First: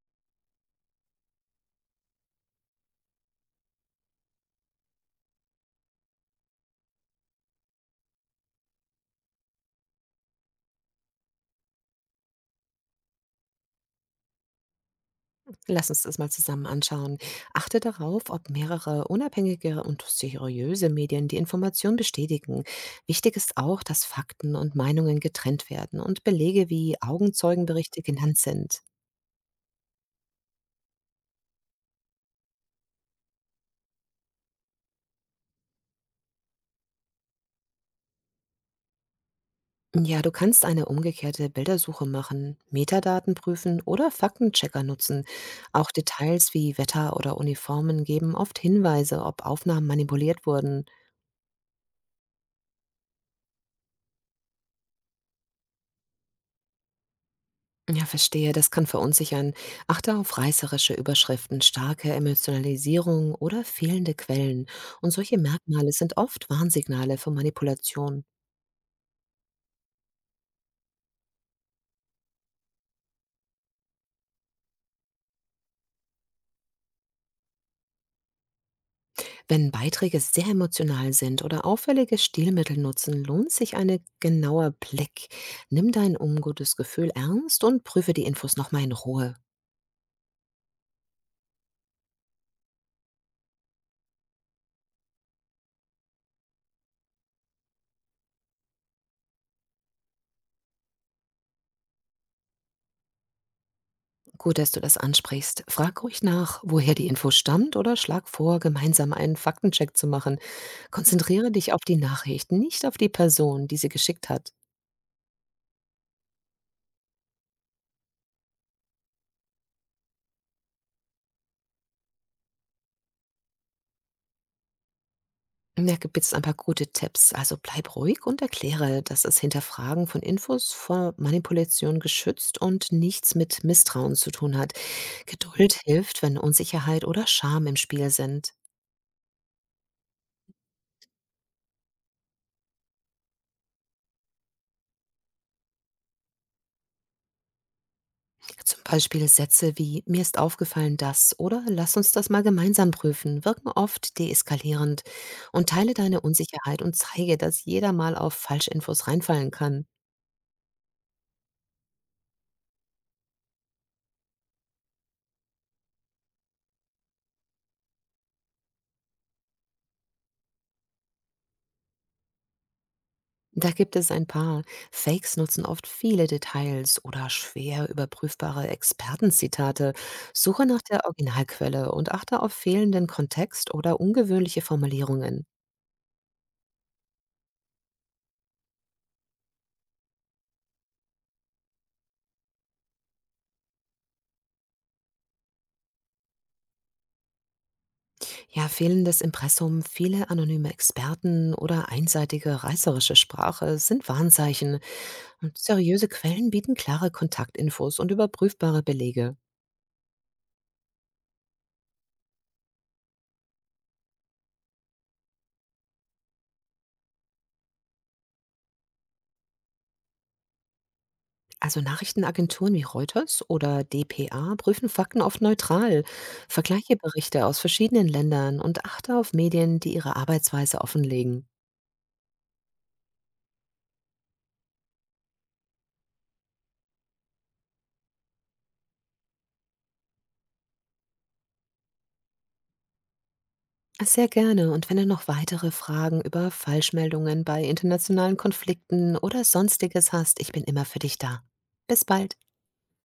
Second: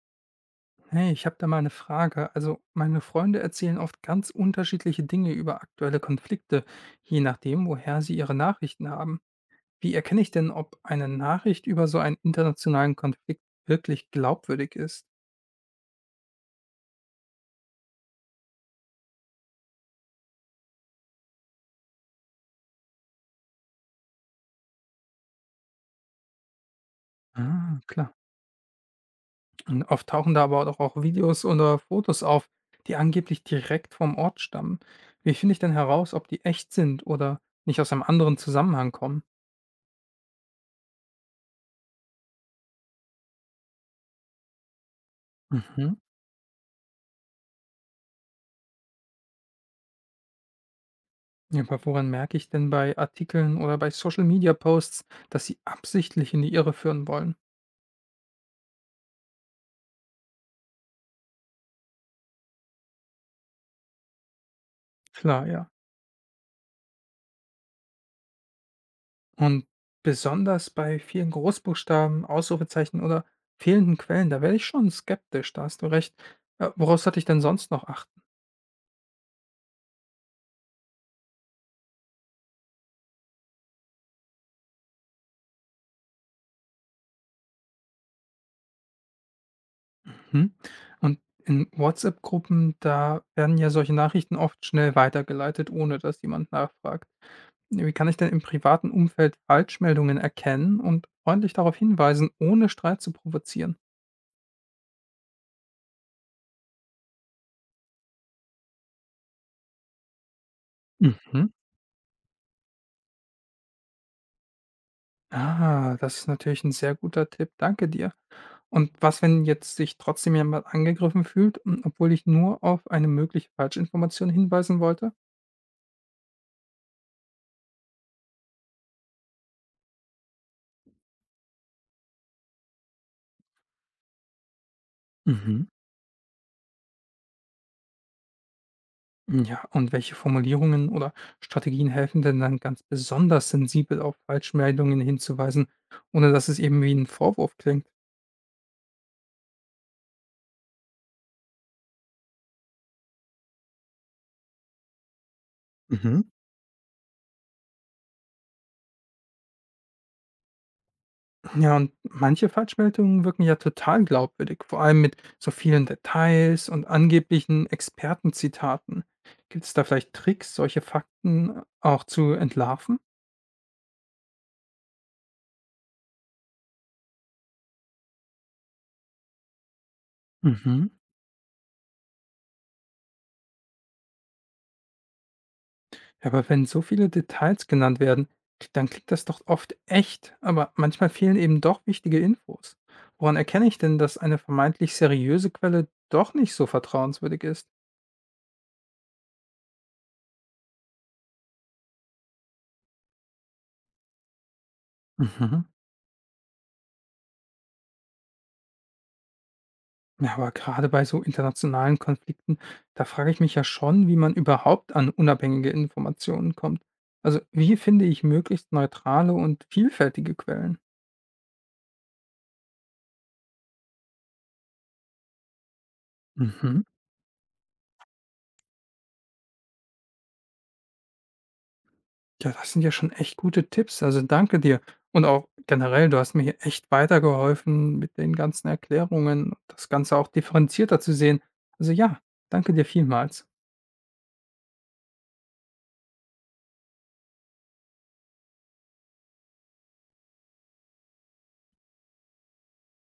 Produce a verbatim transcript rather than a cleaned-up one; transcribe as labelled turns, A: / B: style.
A: Hey, ich habe da mal eine Frage. Also, meine Freunde erzählen oft ganz unterschiedliche Dinge über aktuelle Konflikte, je nachdem, woher sie ihre Nachrichten haben. Wie erkenne ich denn, ob eine Nachricht über so einen internationalen Konflikt wirklich glaubwürdig ist?
B: Lass uns das mal zusammen anschauen. Achte darauf, ob mehrere unabhängige und seriöse Medien die Information bestätigen. Wichtig ist auch, dass Fakten und Meinungen getrennt werden und Belege wie
A: Ah,
B: Augenzeugenberichte
A: klar.
B: genannt sind.
A: Und oft tauchen da aber doch auch Videos oder Fotos auf, die angeblich direkt vom Ort stammen. Wie finde ich denn heraus, ob die echt sind oder nicht aus einem anderen Zusammenhang kommen?
B: Ja, du kannst eine umgekehrte Bildersuche machen, Metadaten prüfen oder Faktenchecker nutzen. Auch
A: Mhm.
B: Details wie Wetter oder Uniformen geben oft Hinweise, ob Aufnahmen manipuliert wurden.
A: Ja, aber woran merke ich denn bei Artikeln oder bei Social Media Posts, dass sie absichtlich in die Irre führen wollen?
B: Ja, verstehe, das kann verunsichern. Achte auf reißerische Überschriften, starke Emotionalisierung oder fehlende Quellen. Und solche
A: Klar, ja.
B: Merkmale sind oft Warnsignale für Manipulation.
A: Und besonders bei vielen Großbuchstaben, Ausrufezeichen oder fehlenden Quellen, da werde ich schon skeptisch, da hast du recht. Äh, worauf sollte ich denn sonst noch achten?
B: Wenn Beiträge sehr emotional sind oder auffällige Stilmittel nutzen, lohnt sich ein genauer Blick. Nimm dein ungutes Gefühl ernst und prüfe die Infos nochmal in Ruhe.
A: Hm? Und in WhatsApp-Gruppen, da werden ja solche Nachrichten oft schnell weitergeleitet, ohne dass jemand nachfragt. Wie kann ich denn im privaten Umfeld Falschmeldungen erkennen und freundlich darauf hinweisen, ohne Streit zu provozieren?
B: Gut, dass du das ansprichst. Frag ruhig nach, woher die Info stammt, oder schlag vor, gemeinsam einen Faktencheck zu machen.
A: Mhm.
B: Konzentriere dich auf die Nachricht, nicht auf die Person, die sie geschickt hat.
A: Ah, das ist natürlich ein sehr guter Tipp. Danke dir. Und was, wenn jetzt sich trotzdem jemand angegriffen fühlt, hm, obwohl ich nur auf eine mögliche Falschinformation hinweisen wollte?
B: Und Da gibt es ein paar gute Tipps. Also bleib ruhig und erkläre, dass das Hinterfragen von Infos vor Manipulation geschützt und nichts mit Misstrauen zu tun hat.
A: Mhm.
B: Geduld hilft, wenn Unsicherheit oder Scham im Spiel sind.
A: Hm, ja, und welche Formulierungen oder Strategien helfen denn dann ganz besonders sensibel auf Falschmeldungen hinzuweisen, ohne dass es eben wie ein Vorwurf klingt?
B: Zum Beispiel Sätze wie „Mir ist aufgefallen, das oder „Lass uns das mal gemeinsam prüfen“ wirken oft deeskalierend, und teile
A: Mhm.
B: deine Unsicherheit und zeige, dass jeder mal auf Falschinfos reinfallen kann.
A: Ja, und manche Falschmeldungen wirken ja total glaubwürdig, vor allem mit so vielen Details und angeblichen Expertenzitaten. Gibt es da vielleicht Tricks, solche Fakten auch zu entlarven?
B: Da gibt es ein paar. Fakes nutzen oft viele Details oder schwer überprüfbare Expertenzitate. Suche nach
A: Mhm.
B: der Originalquelle und achte auf fehlenden Kontext oder ungewöhnliche Formulierungen.
A: Ja, aber wenn so viele Details genannt werden, dann klingt das doch oft echt, aber manchmal fehlen eben doch wichtige Infos. Woran erkenne ich denn, dass eine vermeintlich seriöse Quelle doch nicht so vertrauenswürdig ist?
B: Ja, fehlendes Impressum, viele anonyme Experten oder einseitige reißerische Sprache sind Warnzeichen, und
A: Mhm.
B: seriöse Quellen bieten klare Kontaktinfos und überprüfbare Belege.
A: Ja, aber gerade bei so internationalen Konflikten, da frage ich mich ja schon, wie man überhaupt an unabhängige Informationen kommt. Also, wie finde ich möglichst neutrale und vielfältige Quellen?
B: Also, Nachrichtenagenturen wie Reuters oder d p a prüfen Fakten oft neutral,
A: Mhm.
B: vergleiche Berichte aus verschiedenen Ländern und achte auf Medien, die ihre Arbeitsweise offenlegen.
A: Ja, das sind ja schon echt gute Tipps. Also, danke dir. Und auch generell, du hast mir hier echt weitergeholfen mit den ganzen Erklärungen und das Ganze auch differenzierter zu sehen. Also, ja, danke dir vielmals.
B: Sehr gerne. Und wenn du noch weitere Fragen über Falschmeldungen bei internationalen Konflikten oder sonstiges hast, ich bin immer für dich da. Bis bald.